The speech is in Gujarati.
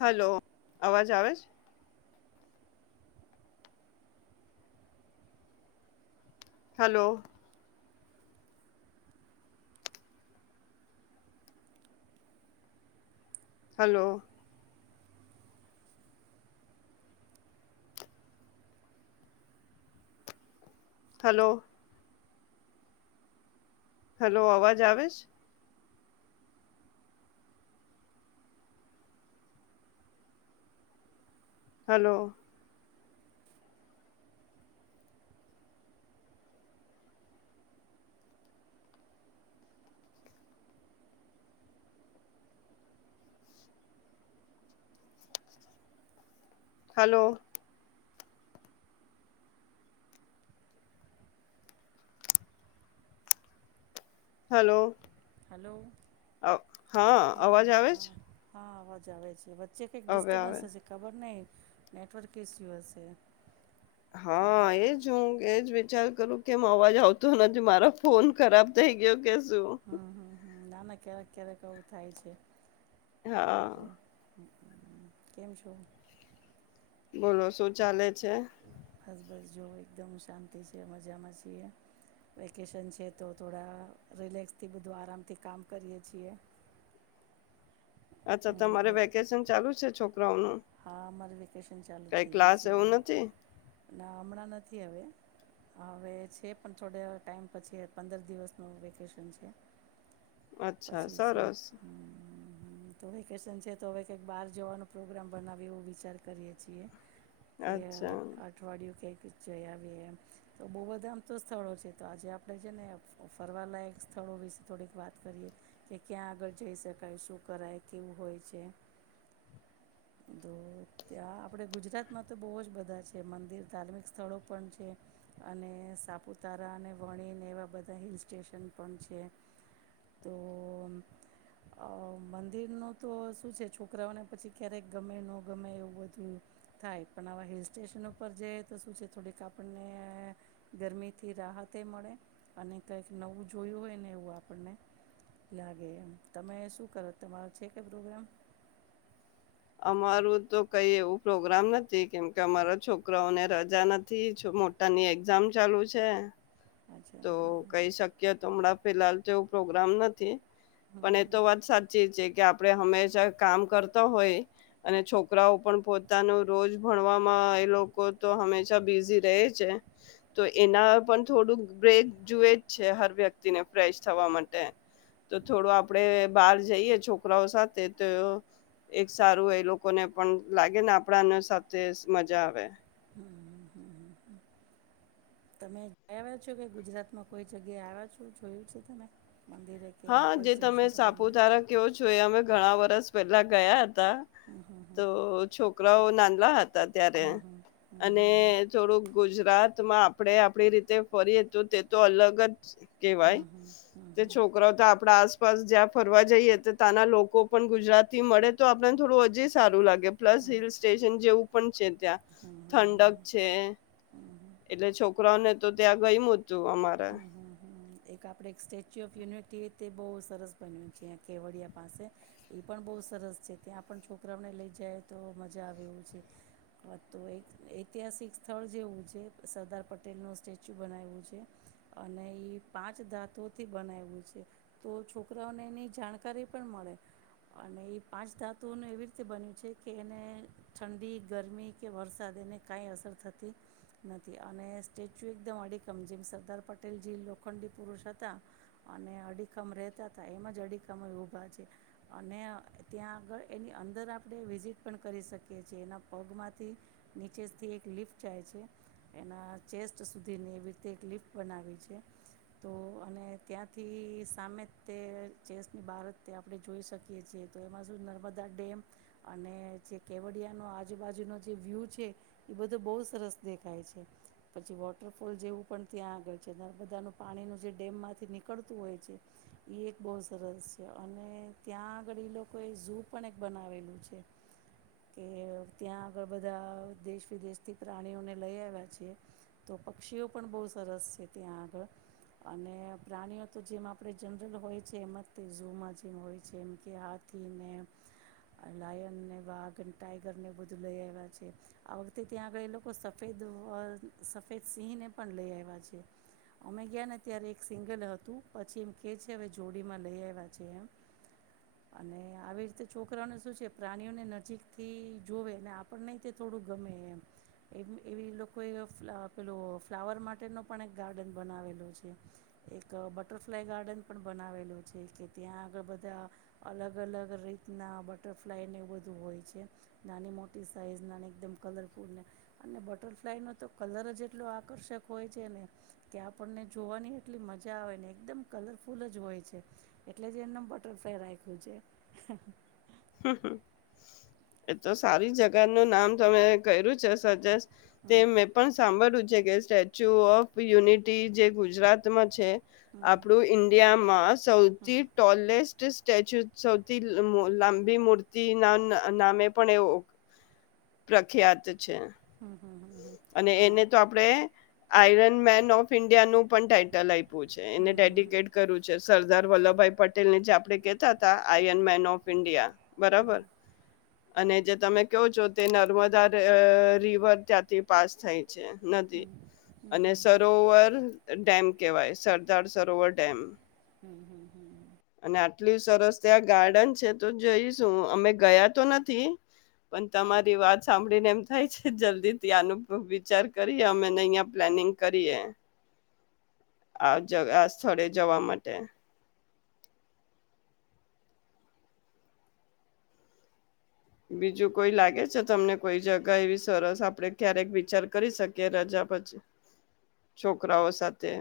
હલો અવાજ આવે છે. હલો. હલો. હલો. હેલો અવાજ આવે છે હલો. હલો. હલો. હલો. હા અવાજ આવે છે હા અવાજ આવે છે. જે કંઈ હવે આવે ડિસ્ટર્બન્સ હ છે ખબર નહી. નેટવર્ક એસ્યુ હશે. તો હા એજ હું એજ વી ચાર કરું કેમ અવાજ આવતો નથી મારા ફોન ખરાબ થઈ ગયો કે સ હમ્મ હમ્મ હ. નાના ક્યારેક ક્યારેક આવું થાય છે. હા. એટલે કેમ છો? બોલો શું ચાલે. છે. બસ બસ જો એકદમ શાંતિ છે મજામાં છીએ વેકેશન છે તો થોડા રિલેક્સથી બધું આરામથી કામ કરીએ છીએ. અચ્છા તમારે વેકેશન ચાલુ છે છોક હા અમાર વેકેશન ચાલુ કઈ થઈ ગયું ક્લાસ છે એવું હવે નથી ના હમણાં નથ થી હવે હા છે પણ થોડ ટાઈમ પછી પંદર દિવસનું વેકેશન છે. અચ્છા પછી છે સરસ હમ્મ હ તો વેકેશન છે તો હવે કઈક બાર જવાનો પ્રોગ્રામ બનાવ્યો વિચાર કરીએ છીએ. કે અચ્છા અઠવાડિયું કે જઈ આવીએ એમ તો બહુ બધા આમ તો સ્થળો છે તો આજે આપણે છે ને ફરવાલાયક સ્થળો વિશે થોડીક વાત કરીએ કે ક્યાં આગળ જઈ શકાય શું કરાય કેવું હોય છે. તો ત્યાં આપડે ગુજરાતમાં તો બહુ જ બધા છે મંદિર ધાર્મિક સ્થળો પણ છે. અને સાપુતારા અને વણીને એવા બધા હિલ સ્ટેશન પણ છે. તો મંદિર ન તો શું છે છોકરાઓને પછી ક્યારેક ગમે ન ગમે એવું બધું થાય પણ આવા હિલ સ્ટેશન પર જઈ તો શું છે થોડીક આપણને ગરમીથી રાહતે મળે અને કંઈક નવું જોયું હોય ને એવું આપણને લાગે એમ તમે શું કરો તમારો છે કે પ્રોગ્રામ. અમારું તો કઈ એવું પ્રોગ્રામ નથી કેમકે અમારા છોકરાઓને રજા નથી મોટાની એક્ઝામ ચાલુ છે. અચ્છા તો કઈ શક્ય તો હમણાં ફિલાલ તો એવું પ્રોગ્રામ નથી. હમ પણ એ તો હમ વાત સાચી છે. કે આપણે હંમેશા કામ કરતા હોય અને છોકરાઓ પણ પોતાનું રોજ ભણવામાં એ લોકો તો હંમેશા બિઝી રહે છે તો એના પણ થોડુંક બ્રેક જુવે જ છે હર વ્યક્તિને ફ્રેશ થવા માટે તો થોડું આપડે બહાર જઈએ છોકરાઓ સાથે તો એક સારું એ લોકોને પણ લાગે ને આપણાને સાથે મજા આવે. હમ્મ તમે આવ્યા છો કે ગુજરાતમાં કોઈ જગ્યાએ આવ્યા છો જોયું છે તમે. મંદિરે કે એમ હા કોઈ જે જગ્યા તમે ફરવામાં સાપુતારા કેવો છો એ અમે ઘણા વરસ પહેલા ગયા. તા હમ હમ તો છોક બહુ નાનલા હ તા ત્યારે હમ હમ હમ હમ હમ હમ અને થોડુંક ગુજરાત તો માં આપણે આપણી રીતે ફરીએ તો તે તો અલગ જ હમ્મ, હમ્મ હમ્મ, હમ્મ. કરો તો આપણા આસપાસ જ્યાં ફરવા જઈએ તો ત્યાંના લોકો પણ ગુજરાતથી મળે તો આપણને થોડું હજી સારું લાગ કે હમ હમ હમ હમ પ્લસ હિલ હમ સ્ટેશન જેવું પણ છે. ત્યાં ઠંડક છે હમ એટલે છોકરાને તો ત્યાં ગઈ મુદ હમ્મ હમ્મ એક આપડે એક સ્ટેચ્યુ ઓફ યુનિટી તેવી તે બહુ સરસ બન્યું છે કેવડિયા પાસે એ પણ બહુ સરસ છે ત્યાં પણ છોકરાઓને લઈ જાય તો મજા આવે એ છે. તો એક ઐતિહાસિક સ્થળ જેવું છે સરદાર પટેલ નું સ્ટેચ્યુ બનાવ્યું છે. અને એ પાંચ ધાતુઓથી બનાવ્યું છે. તો છોકરાઓને એની જાણકારી પણ મળે અને એ પાંચ ધાતુઓનું એવી રીતે બન્યું છે કે એને ઠંડી ગરમી કે વરસાદ એને કાંઈ અસર થતી નથી અને સ્ટેચ્યુ એકદમ અડી કમઝમ સરદાર પટેલજી લોખંડી પુરુષ હતા અને અડીખમ રહેતા હતા એમ જ અઢખમ ઊભા છે. અને ત્યાં આગળ એની અંદર આપણે વિઝિટ પણ કરી શકીએ છએ એના પગમાંથી નીચેથી એક લિફ્ટ જાય છે, એના ચેસ્ટ સુધીની એવી રીતે એક લિફ્ટ બનાવી છે. તો અને ત્યાંથી સામે તે ચેસની બહારત તે આપણે જોઈ શકીએ છીએ તો એમાં શું નર્મદા ડેમ અને જે કેવડિયાનો આજુબાજુનો જે વ્યૂ છે એ બધો બહુ સરસ દેખાય છે. પછી વોટરફોલ જેવું પણ ત્યાં આગળ છે. નર્મદાનું પાણીનું જે ડેમમાંથી નીકળતું હોય છે એ એક બહુ સરસ છે. અને ત્યાં આગળ એ લોકોએ ઝૂ પણ એક બનાવેલું છે. કે ત્યાં આગળ બધા દેશ વિદેશથી પ્રાણીઓને લઈ આવ્યા છે, તો પક્ષીઓ પણ બહુ સ સરસ છે ત્યાં આગળ અને પ્રાણીઓ તો જેમ આપણે જનરલ હોય છે એમ જ તે ઝુમાં જેમ હોય છે. એમ કે હાથીને લાયનને વાઘ ટાઈગરને બધું લઈ આવ્યા છે. આ વખતે ત્યાં આગળ એ લોકો સફેદ અહ સફેદ સિંહને પણ લઈ આઈવ છે. અમે ગયા ને ત્યારે એક સિંગલ હતું, પછી એમ કે છે હવે જોડીમાં લઈ આવ્યા છે એમ અને આવી રીતે છોકરાઓને શું છે પ્રાણીઓને નજીકથી જોવે અને આપણનેહી થોડું ગમે એમ એવી લોકોએ પેલો ફ્લાવર માટે. માટે ના પણ એક ગાર્ડન બનાવેલું છે. એક બટરફ્લાય ગાર્ડન પણ બનાવેલું છે કે ત્યાં આગળ બધા અલગ અલગ રીતના બટરફ્લાયને એવું બધું હોય છે, નાની મોટી સાઈઝ ના એકદમ કલરફુલને અને બટરફ્લાય નો તો કલરજ એટલો આકર્ષક હોય છે ને કે આપણને જોવાની એટલી મજા આવે ને એકદમ કલરફુલ જ હોય છે, એટલે જે એને બટરફ્લાાય રાખ્યું છે. એ તો સારી જગા નું નામ તમે કર્યું છે સજેસ્ટ તે હમ મેં પણ સાંભળું [unintelligible] કે સ્ટેચ્યુ ઓફ યુનિટી જે ગુજરાતમાં છે. હમ આપડું ઇન્ડિયા. માસ સૌથી ટોલેસ સ્ટેચ્યુ સૌથી [unintelligible] લાંબી. બી મૂર્તિ ના નામે પણ એવો પ્રખ્યાત છે. હમ હમ હમ હમ હમ અને હા એને તો આપણે આયરન મેન ઓફ ઇન્ડિયાનું પણ ટાઇટલ આવ્ય પિયુ છે, એને ડેડિકેટ કરવું છે. [unintelligible] સરદાર વલ્લભભાઈ પટેલ ને જે આપડે કેતા હતા આયન મેન ઓફ ઇન્ડિયા. હમ બરાબર. અને જે તમે કહો છો તે નર્મદા અહ રિવર ત્યાંથી પાસ થઈ હમ નદી હમ હમ અને હમ સરોવર ડેમ કેવાય સરદાર સરોવર ડેમ. [inaudible] એટલું સરસ ત્યાં ગાર્ડન છે તો જોઈશું. અમે ગયા તો નથી, પણ તમારી વાત સાંભળીને એમ થાય છે, જલ્દી થી આનું વિચાર કરીએ અમે અહિયાં પ્લાનિંગ કરીએ. આજ આ સ્થળે જવા માટે. બીજું કોઈ લાગે છે તમને કોઈ જગા એવી સરસ આપડે ક્યારેક વિચાર કરી શકીએ રજા પછી, છોકરાઓ સાથે?